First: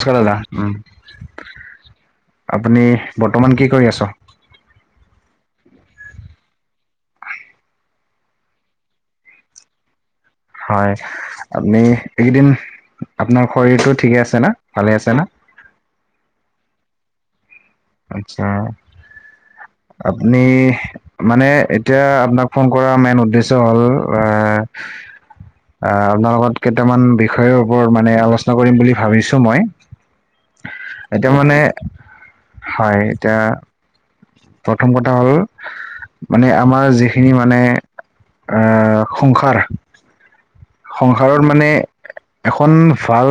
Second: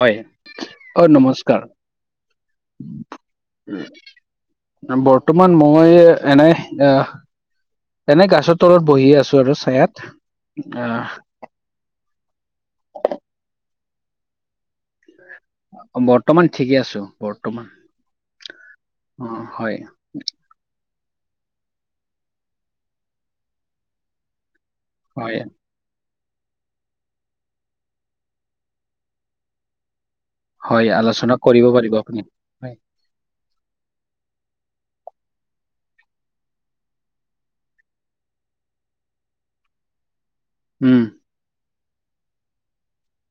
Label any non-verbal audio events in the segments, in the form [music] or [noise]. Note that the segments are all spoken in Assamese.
নমস্কাৰ হয় দাদা উম অ নমস্কাৰ। আপুনি বৰ্তমান কি কৰি আছ [inaudible] বৰ্তমান মই এনে এয়া এনে গাছৰ তলত বহি আছো আৰু ছাঁয়াত। হয় আপনি এইকেইদিন আপোনাৰ শৰীৰটো ঠিকে আছে না? ভালে আছে না? বৰ্তমান ঠিকে আছো বৰ্তমান। আচ্ছা অ হয় আপনি মানে এতিয়া আপোনাক ফোন কৰা মেইন উদ্দেশ্য হ'ল আহ হয়। অ আপোনাৰ লগত কেইটামান বিষয়ৰ ওপৰত মানে আলোচনা কৰিম বুলি ভাবিছো মই। হয় এতিয়া আলোচনা মানে কৰিব পাৰিব আপুনি। হয় এতিয়া প্ৰথম কথা হ'ল মানে আমাৰ যিখিনি মানে আহ সংসাৰ উম সংসাৰৰ মানে এখন ভাল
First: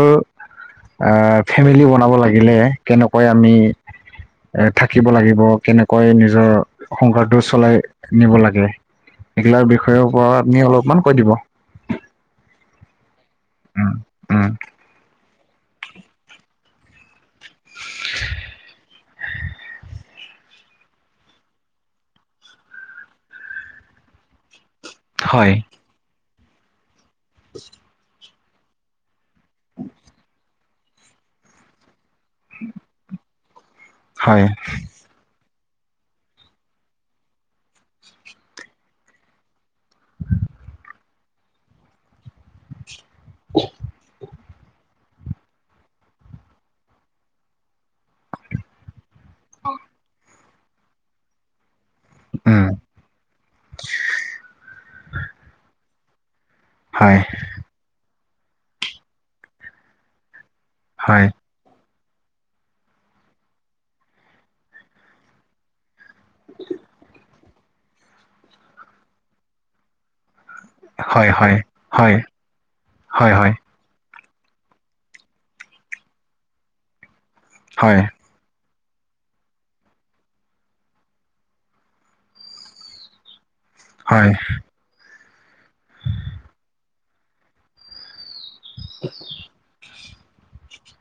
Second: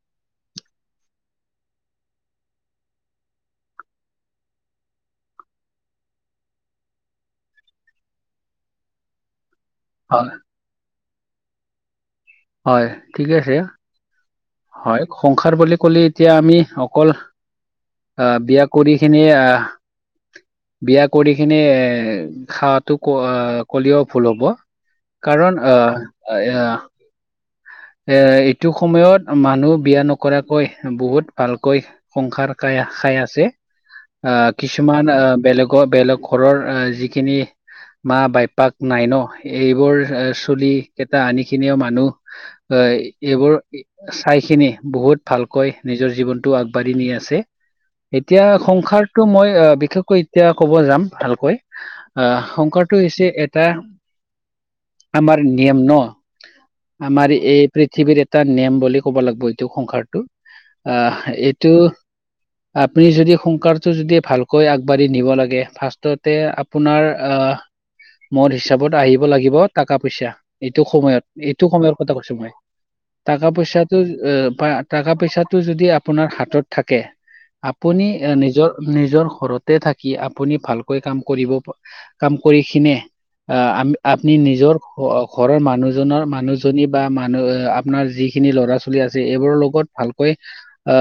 আ, ফেমিলি বনাব লাগিলে কেনেকৈ আমি এ থাকিব লাগিব কেনেকৈ নিজৰ সংসাৰটো চলাই নিব লাগে সিগিলাৰ বিষয়ৰ হয় ওপৰত আপুনি অলপমান কৈ দিব। হয় ঠিকে আছে উম, উম হয়, সংসাৰ বুলি কলে এতিয়া আমি অকল অ', বিয়া কৰি কিনি আহ বিয়া কৰি কিনে এ খাৱাতো ক কলেও ভুল হ'ব হয় কাৰণ আ, আহ [inaudible] এ এইটো সময়ত মানুহ বিয়া নকৰাকৈ বহুত ভালকৈ সংসাৰ খাই খাই আছে আ, হয় কিছুমান আ, বেলেগৰ বেলেগ ঘৰৰ যিখিনি মা বাইপাক নাই ন' এইবোৰ চলি কেইটা আনিখিনিও মানুহ হয়, এইবোৰ চাই খিনি বহুত ভালকৈ নিজৰ জীৱনটো আগবাঢ়ি নি আছে এতিয়া সংসাৰ টো মই অ', বিশেষকৈ এতিয়া ক'ব যাম ভালকৈ আ, উম সংসাৰটো হৈছে এটা আমাৰ নিয়ম ন' হয় আমাৰ এই পৃথিৱীৰ এটা নিয়ম বুলি ক'ব লাগব এইটো সংসাৰটো আ, হয় এই এইটো আপুনি যদি সংসাৰটো যদি ভালকৈ আগবাঢ়ি নিব লাগে ফাৰ্ষ ফাৰ্ষ্টতেই আপোনাৰ আহ মদ হিচাপত আহিব লাগিব টাকা পইচা এইটো সময়ত, হয় হয় এইটো সময়ৰ কথা হয় কৈছো মই হয় হয় টকা পইচাত এ টকা পইচাটো যদি আপোনাৰ হাতত থাকে হয় আপুনি নিজৰ নিজৰ ঘৰতে থাকি আপুনি ভালকৈ কাম কৰিব কাম কৰি কিনে আ, আম আপনি নিজৰ ঘৰৰ মানুহজনৰ মানুহ বা মানুহ আপোনাৰ যিখিনি ল'ৰা ছোৱালী আছে এইবোৰৰ লগত ভাল কৈ আ,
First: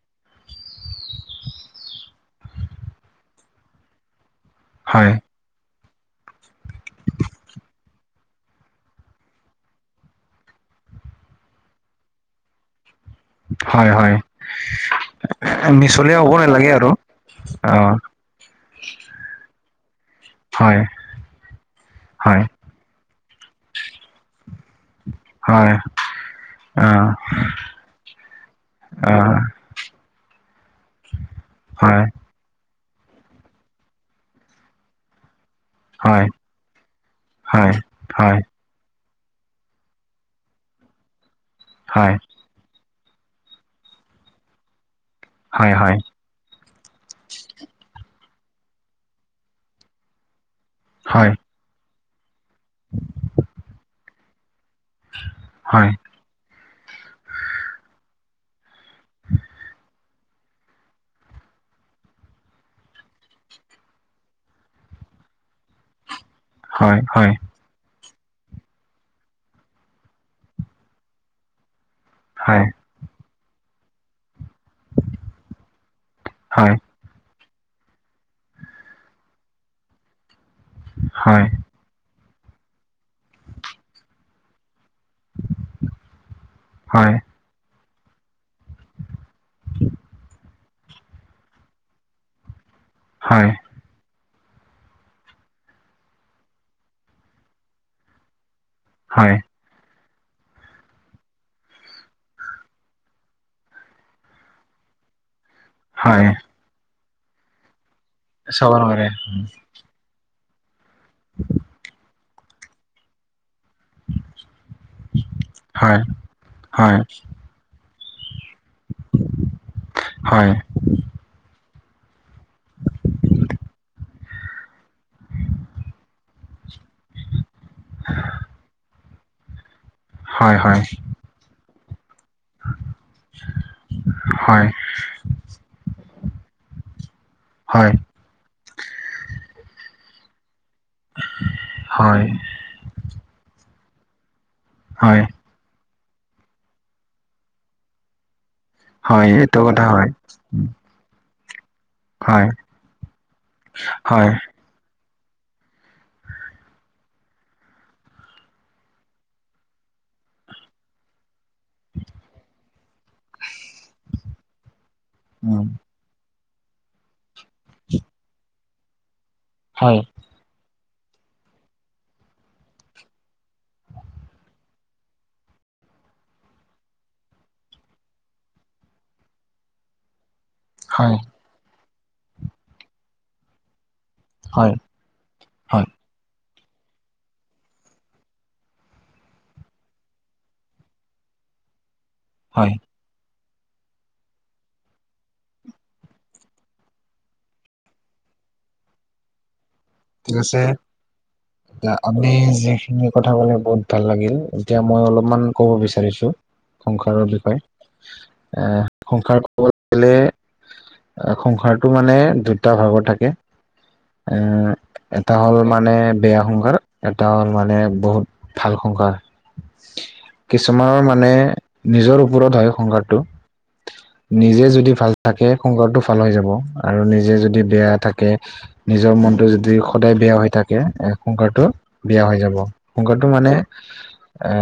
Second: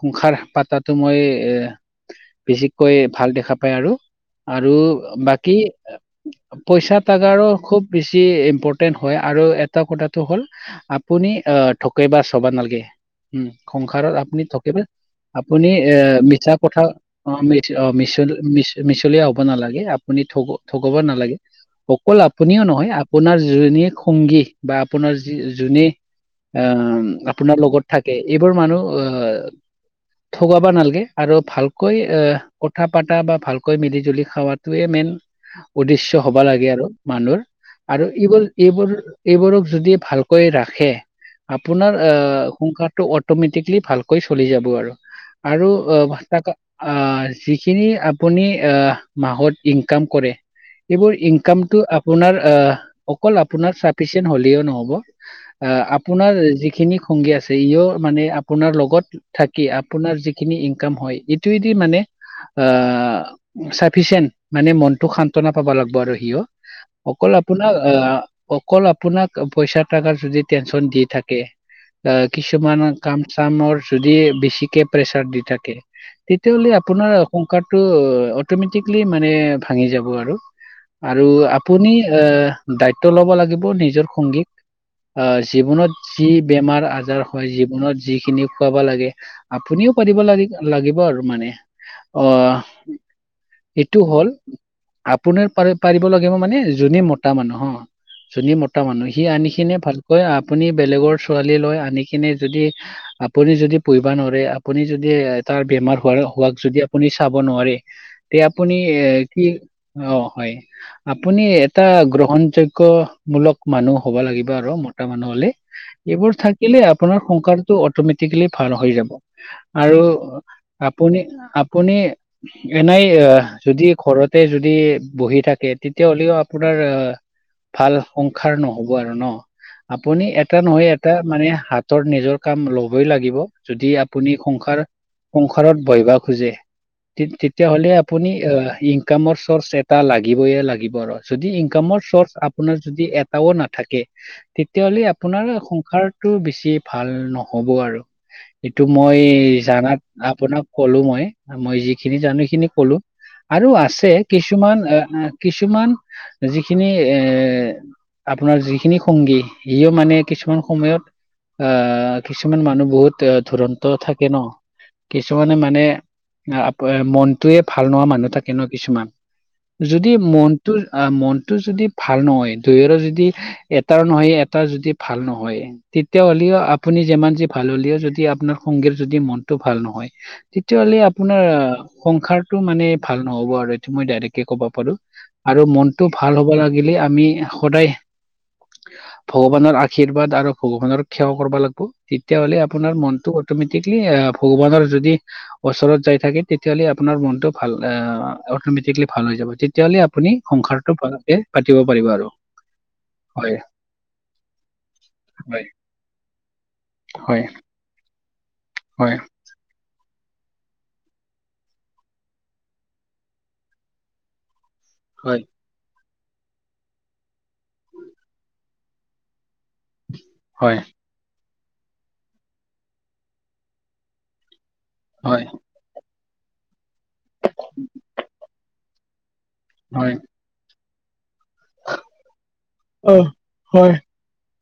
সংসাৰ পাতাতো মই এ বিশেষকৈ ভাল দেখা পায় আৰু আৰু হয় হয় বাকী পইচা টাকাৰো খুব বেছি ইম্পৰ্টেণ্ট হয় আৰু এটা কথাটো হ'ল আপুনি আ, ধকেবাজ হবা নালগে। উম, হয় খংখাৰত হয় আপুনি ধকেবাজ আপুনি এ মিছলীয়া হ'ব মিছা নালাগে পথাৰ আৰু অ', মিছ অ', মিছল মিছ মিছলীয়া হ'ব নালাগে আপুনি ঠগ হয় ঠগাব নালাগে অকল হয় আপুনিও নহয় আপোনাৰ যোনী সংগী বা আপোনাৰ যি হয় যোনে অ আ', আপোনাৰ লগত থাকে এইবোৰ মানুহ অ আ [inaudible] ঠগাব নালাগে আৰু ভালকৈ হয় কথা পতা বা ভালকৈ মিলি জুলি খোৱাটোৱে মেইন উদ্দেশ্য হয় হবা লাগে আৰু মানুহৰ হয় আৰু এইবোৰ এইবোৰ এইবোৰক যদি ভালকৈ ৰাখে আপোনাৰ হয় আ, সংসাৰটো অ অট'মেটিকলি ভালকৈ চলি যাব আৰু আৰু হয় বা আ, যিখিনি আপুনি মাহত আ, ইনকাম কৰে এইবোৰ হয় হয় ইনকামটো আপোনাৰ আহ অকল আপোনাৰ চাফিচিয়েণ্ট হ'লেও নহ'ব। অ', হয় আপোনাৰ যিখিনি সংগী আছে ইও মানে আপোনাৰ লগত কত থাকি আপোনাৰ যিখিনি ইনকাম হয় হেইটোৱেদি মানে। আহ চাফিচিয়েণ্ট মানে মনটো সান্তনা পাব লাগিব আৰু সিও হয় হয় অকল আপোনাক আহ অকল আপোনাক পইচা টাত যদি টেনচন দি থাকে অ হয় হয় হয় কিছুমান। কাম চামৰ যদি বেছিকে প্ৰেচাৰ দি থাকে। তেতিয়াহ'লে আপোনাৰ। কাম টো অতমেতিকেলী মানে ভাঙি যাব আৰু, আৰু হয় আপুনি, এ দায়িত্ব ল'ব লাগিব নিজৰ সংগীক অ জীৱনত যি বেমাৰ আজাৰ হয় জীৱনত যিখিনি খুৱাব লাগে আপুনিও পতিব লাগে লাগিব আৰু মানে অ। হয়। এইটো হ'ল আপোনাৰ পাৰ পাৰিব লাগিব মানে যদি মতা মানুহ হয়। যদি মতা মানুহ, সি হয়, আনি কিনে ভালকৈ আপুনি বেলেগৰ ছোৱালী লৈ আনি কিনে যদি আপুনি যদি পঢ়িবা নোৱাৰে আপুনি যদি এ তাৰ বেমাৰ হোৱাৰ হয় হোৱাক যদি আপুনি চাব নোৱাৰে তে চাব আপুনি এ নোৱাৰে কি অ হয় আপুনি এটা গ্ৰহণযোগ্য। মূলক মানুহ হ'ব লাগিব আৰু মতা মানুহ হলে হয় এইবোৰ থাকিলে হয় আপোনাৰ সংসাৰটো অটমেটিক। ভাল হৈ যাব আৰু হয় আপুনি আপুনি এনেই আহ যদি ঘৰতে যদি বহি থাকে তেতিয়া হ'লেও আপোনাৰ আহ ভাল সংসাৰ নহ'ব আৰু ন আপুনি হয় এটা হয় নহয় এটা মানে হাতৰ নিজৰ। কাম লবই লাগিব যদি আপুনি হয় সংসাৰ সংসাৰত বহিব খোজে। তেতিয়াহ'লে। হয় আপুনি ইনকামৰ চৰ্চ এটা লাগিবয়ে লাগিব আৰু যদি ইনকামৰ হয় চৰ্চ আপোনাৰ যদি এটাও নাথাকে তেতিয়াাহ'লে হয় আপোনাৰ সংসাৰ। টো বেছি ভাল নহ'ব আৰু এইটো মই হয় এইটো কথা জানাত হয় আপোনাক কলো মই মই যিখিনি জানো হয় সেইখিনি কলো আৰু আছে কি হয় কিছুমান এ কিছুমান যিখিনি এ আপোনাৰ যিখিনি সংগী সিও মানে কিছুমান সময়ত আহ কিছুমান মানুহ বহুত ধুৰন্ত থাকে ন কিছুমানে উম মানে। আ মনটোয়ে ভাল নোহোৱা মানুহ থাকে ন কিছুমান হয় যদি মন মনটো যদি ভাল নহয় দুইৰো যদি এটাৰ নহয় এটা যদি ভাল নহয়। তেতিয়া হ'লেও আপুনি যিমান যি ভাল হ'লেও যদি আপোনাৰ সংগীৰ যদি মনতটো ভাল নহয়। তেতিয়াাহ'লে হয় আপোনাৰ সংসাৰটো মানে ভাল নহ'ব আৰু মই। ক'ব হয় পাৰো আৰু হয় মনতটো ভাল হ'ব লাগিলে আমি সদায় ভগৱানৰ আশীৰ্বাদ আৰু ভগৱানৰ সেৱা কৰিব লাগিব। তেতিয়াাহলে হয় আপোনাৰ মনটো অটমেটিকলি ভগৱানৰ যদি ওচৰত যাই থাকে তেতিয়াহ'লে আপোনাৰ মনটো ভাল অমেটিকলি ভাল হৈ যাব তেতিয়াহলে। আপুনি ঠিক আছে সংসাৰটোে পাতিব পাৰিব আৰু এনেকুৱা কথা ক'লে হয় বহুত ভাল লাগিল এতিয়া মই অলপমান হয় ক'ব বিচাৰিছোঁ সংসাৰৰ হয় বিষয়ে। এ হয় সংসাৰ কব গলে সংসাৰটো মানে দুটা ভাগৰ থাকে। আহ। এটা হয় হ'ল মানে বেয়া সংসাৰ এটা হ'ল মানে বহুত ভাল সংসাৰ। হয় কিছুমানৰ মানে মানে নিজৰ ওপৰত হয় সংসাৰটো থিওনিজে যদি ভাল হয় থাকে সংসাৰটো ভাল হৈ যাব আৰু নিজে যদি বেয়া থাকে আহ আহ নিজৰ মনতটো যদি ক হয় সদায় বেয়া হৈ থাকে এ সংসাৰটো বেয়া হৈ যাব অহ, সংসাৰটো মানে ই ই হয় আ আ। এ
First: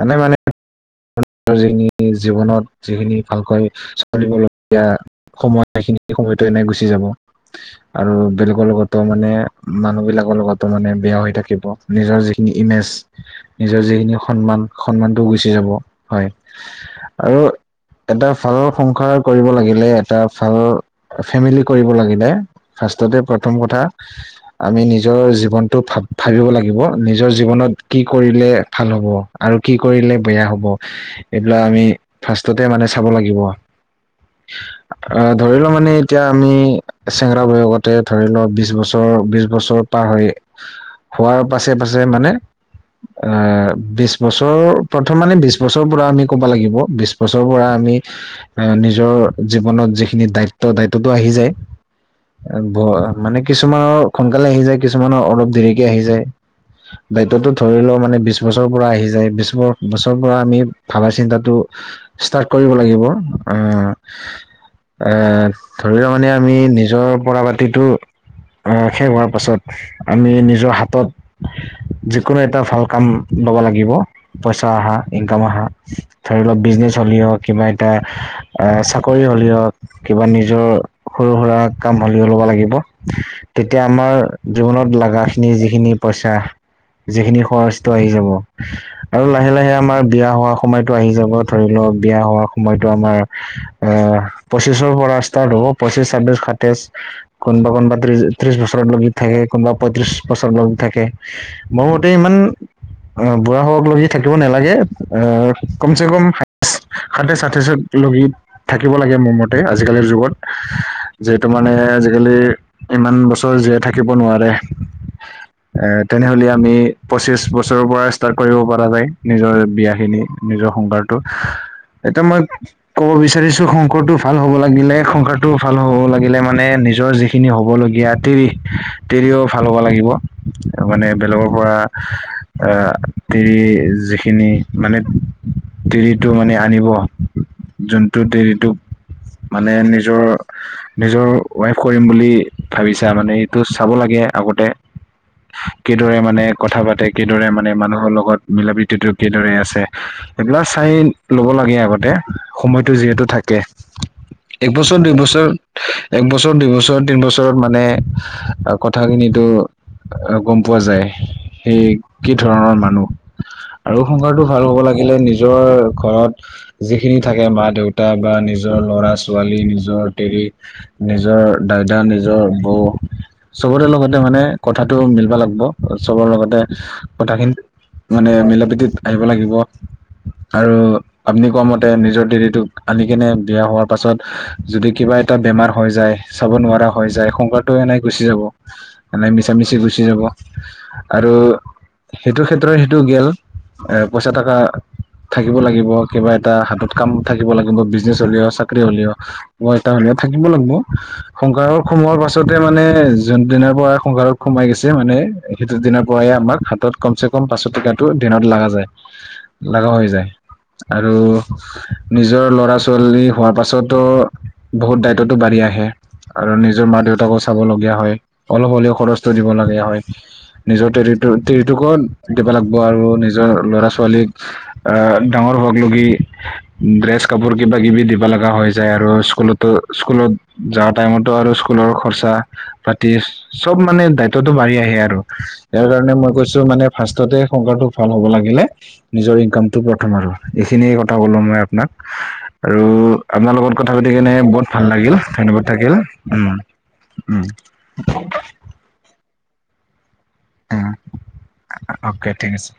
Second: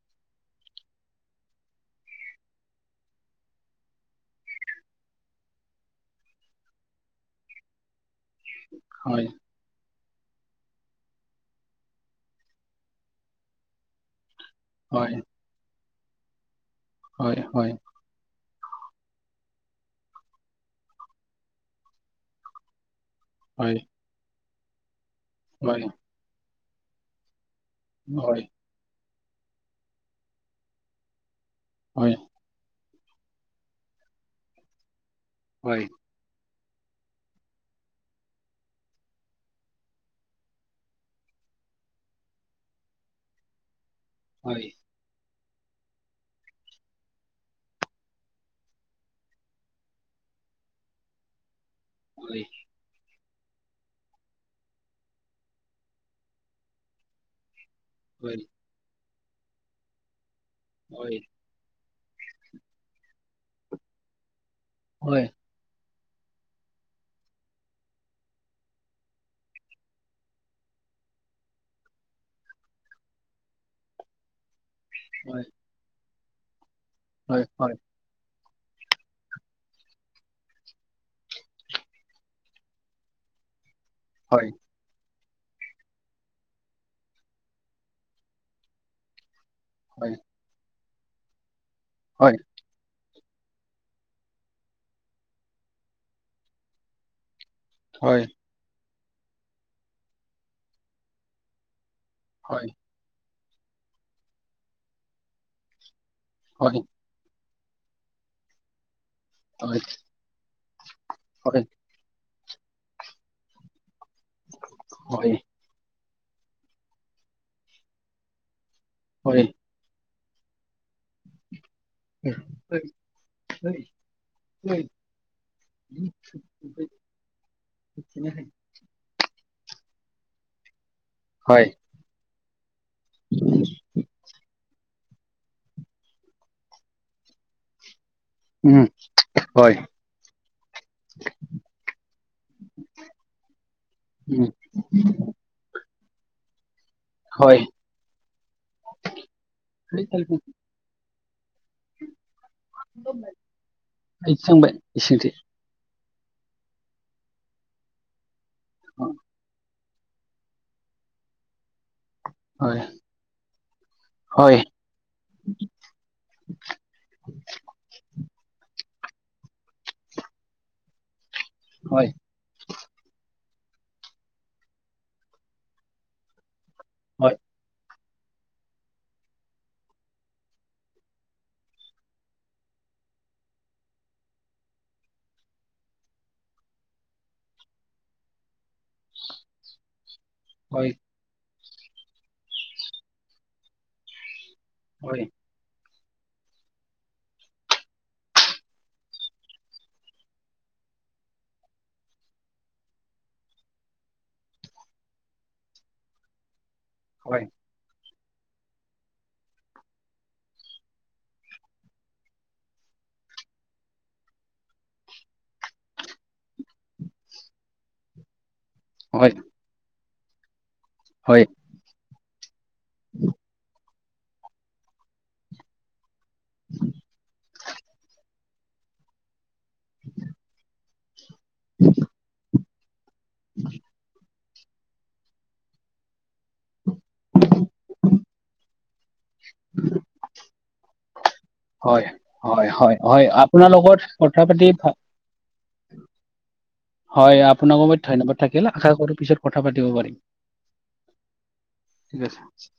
এ আ আএনে মানে ধৰ যিখিনি জীৱনত যিখিনি ভালকৈ ইহ্ চলিবলগীয়া। সময়খিনি সময়তো এনে গুচি যাব ইহ ইহ আৰু বেলেগৰ লগতো হয় মানে তাক উম উ মানুহ বিলাকৰ লগতো মানে বেয়া হৈ থাকিব নিজৰ যিখিনি ইমেজ ই আহ্ নিজৰ যিখিনি সন্মান হয় সন্মানটোও গুচি যাব হয় ই ই ই আহ হয় আৰু হয় হয় এটা ভাল ল সংসাৰ কৰিব লাগিলে এটা ফালৰ ফেমিলি কৰিব লাগি দে ফাষ্টতে কত টা ই ই আ আমি নিজৰ হয় হয় জীৱনটো ভাব ভাবিব লাগিব নিজৰ জীৱনত কি কৰিলে ভাল হ'ব আৰু কি কৰিলে বেয়া হ'ব এ এ এ হে এইবিলাক আমি হয় হয় হয় থাচ ততে মানে চাব লাগিব আ ইহ্ আ আ আহ ধৰিলও হয় হয় হয় মানে এতিয়া আমি চেংগৰা বয়সতে ধৰিলও বিশ বছৰ বিশ বছৰ পাৰ হৈ আহ্ আহ্। হা আ আ হোৱাৰ পাছে পাছে মানে আ আ ই এ বিশ বছৰ প্ৰথম মানে বিশ বছৰৰ পৰা আমি ক'ব লাগিব বিশ বছৰ পৰা আমি ই আহ্ আহ্ আহ এ নিজৰ জীৱনত যিখিনি দায়িত্ব দায়িত্বটো আহি যায়। হয় আৰু ব আৰ মানে কিছুমানৰ সোনকালে আহি যায় কিছুমানৰ অলপ দেৰিকে আহি যায় দায়িত্বটো ধৰিলোৱা মানে মানে হয় হয় হয় হয় বিশ বছৰৰ পৰা আহি যায় বিশ ব বছৰৰ পৰা আমি ভাবা হয় চিন্তাটো আ আ ষ্টাৰ্ট কৰিব লাগিব আ আ আ ই আহ্ এ এ হয় এ। ধৰিলোৱা মানে আমি নিজৰ পৰা পাটিটো শেষেই হোৱাৰ পাছত। আমি নিজৰ হাতত যিকোনো এটা ভাল কাম লব লাগিব। পইচা আহা ইনকাম আহা ধৰিলক বিজনেছ হলিও কিবা এটা আহ্। আহ আহ আহ এ এ চাকৰি হলে হক কিবা নিজৰ সৰু-সুৰা কাম হলিও লব লাগিব। তেতিয়া আমাৰ জীৱনত লাগা ইখিনি যিখিনি পইচা যিখিনি খৰচটো আহি যাব ইহ্ আ আ আৰু লাহে লাহে আমাৰ বিয়া হোৱা সময়তো আহি যাব ধৰিলওক বিয়া হ সময়টো আমাৰ ইহ্ আ আ আ পঁচিশৰ পৰা ষ্টাৰ্ট হ'ব পঁচিশ ছাব্বিশ সাতাইছ। কোনোবা কোনোবা ত্ৰিশ হয় ত্ৰিশ বছৰ লগি থাকে কোনোবা পঁয়ত্ৰিশ বছৰ লগি থাকে। ইহ্ ইহ্ ইহ্ মোৰ মতে ইমান অ বুঢ়া হক লগি থাকিব নালাগে আহ আ আ কম চে কম হয়গে। হাতে চাথে লগি থাকিব লাগে মোৰ মতে হয় আজিকালিৰ যুগত আহ্ আহ্ আহ্। যিহেতু হয়, মানুহে আজিকালি ইমান বছৰ জীয়াই থাকিব নোৱাৰে ই আহ্। হয়, এ তেনেহলে আমি পঁচিশ বছৰৰ পৰা ষ্টাৰ্ট কৰিব পৰা যায় হয়। নিজৰ বিয়াখিনি। নিজৰ সংসাৰটো আহ্ আহ্ এতিয়া মই ক'ব বিচাৰিছো সংসাৰটো ভাল হ'ব লাগিলে সংসাৰটো ভাল হ'ব লাগিলে মানে নিজৰ যি যিখিনি হ'বলগীয়া দেৰি ইহ্ আ দেৰিও ভাল হ'ব লাগিব মানে বেলেগৰ হয়, পৰা। আহ্ আহ্ আ আ দেৰি যিখিনি মানে দেৰিটো মানে আনিব। যোনটো দেৰিটো উম, মানে হয়, নিজৰ আহ্ আহ্ নিজৰ ৱাইফৰ বুলি ভাবিছা মানে এইটো চাব লাগে উম, আগতে। আহ্ আহ্ কিদৰে মানে কথা পাতে। কিেইদৰে হয়। মানে মানুহৰ লগত মিলা প্ৰতিতো কিেইদৰে আছে এইবিলাক চাই ল'ব লাগে আগতে সময়তটো যিহেতু থাকে এক বছৰ দুই বছৰ একবছৰ দুই বছৰ বছ তিন বছৰত মানে কথাখিনো আহ গম পোৱা যায় সেই কি ধৰণৰ মানুহ আৰু সংসাৰটো ভাল হব লাগিলে নিজৰ ঘৰত যিখিনি থাকে মা দেউতা বা নিজৰ ল'ৰা ছোৱালী নিজৰ দেৰি নিজৰ দাইদা নিজৰ বৌ চবৰে লগতে মানে কথাটো মিলব লাগিব চবৰ লগতে কথাখিনি মানে মিলা প্ৰীতিত আহিব লাগিব আৰু আপ্নি কোৱা মতে নিজৰ দেৰিটোক আনি কেনে বিয়া হোৱাৰ পাছত যদি কিবা এটা বেমাৰ হৈ যায় চাব নোৱাৰা হয় যায় এ সংকাৰটো এনেই গুচি যাব এনোই মিছা মিছি গুচি যাব হয় আৰু সেইটো ক্ষেত্ৰত সেইটো গেল এ পইচা থকা হয় থাকিব লাগিব কিবা এটা হাতত কাম থাকিব লাগিব বিজনেছ হ'লেও চাকৰি হলেও মই এটাাহুন থাকিব লাগিব সংসাৰত সোমোৱাৰ পাছতে মানে যোন দিনাৰ পৰা সংসাৰত সোমাই গৈছে মানে সেইটো দিনৰ পৰাে আমাক হাতত কমচে কম হয় পাঁচ টকাটো দিনত লগা যায় লগা হৈ যায় আৰু নিজৰ লৰা ছোৱালী হোৱাৰ পাছতো বহুত দায়িত্বতো বাঢ়ি আহে ে আৰু নিজৰ মা দেউতাকো চাব লগীয়া হয় অলপ হ'লেও খৰচটো দিব লগীয়া হয় নিজতে হয় উ যোগত দিব লাগিব আৰু নিজৰ ল'ৰা ছোৱালীক ডাঙৰ হ লগি ড্ৰেছ কাপোৰ কিবা কিবি দিব লগা হৈ যায় আৰু স্কুলতো স্কুলত যা টাইমতো আৰু স্কুলৰ খৰচা পাতি চব মানে দায়িত টো বাঢ়ি আহে আৰু ইাৰ কাৰণে মই কৈছো মানে ফাৰ্ষ্টতে সংসাৰটো ভাল হ'ব লাগিলে নিজৰ ইনকামটো প্ৰথম আৰু এইখিনিয়ে কথা ক'লো মই আপাক হয় আৰু হয় হয় আপোনাৰ লগত কথা পাতি কেনে বহুত পাতি ভাল ভা- লাগিল গণপ থাকিল উম উম গমত ধ নবা থাকিল আশা কৰো পিছত কথা পাতি পাৰিম অ অ'কে ঠিক আছে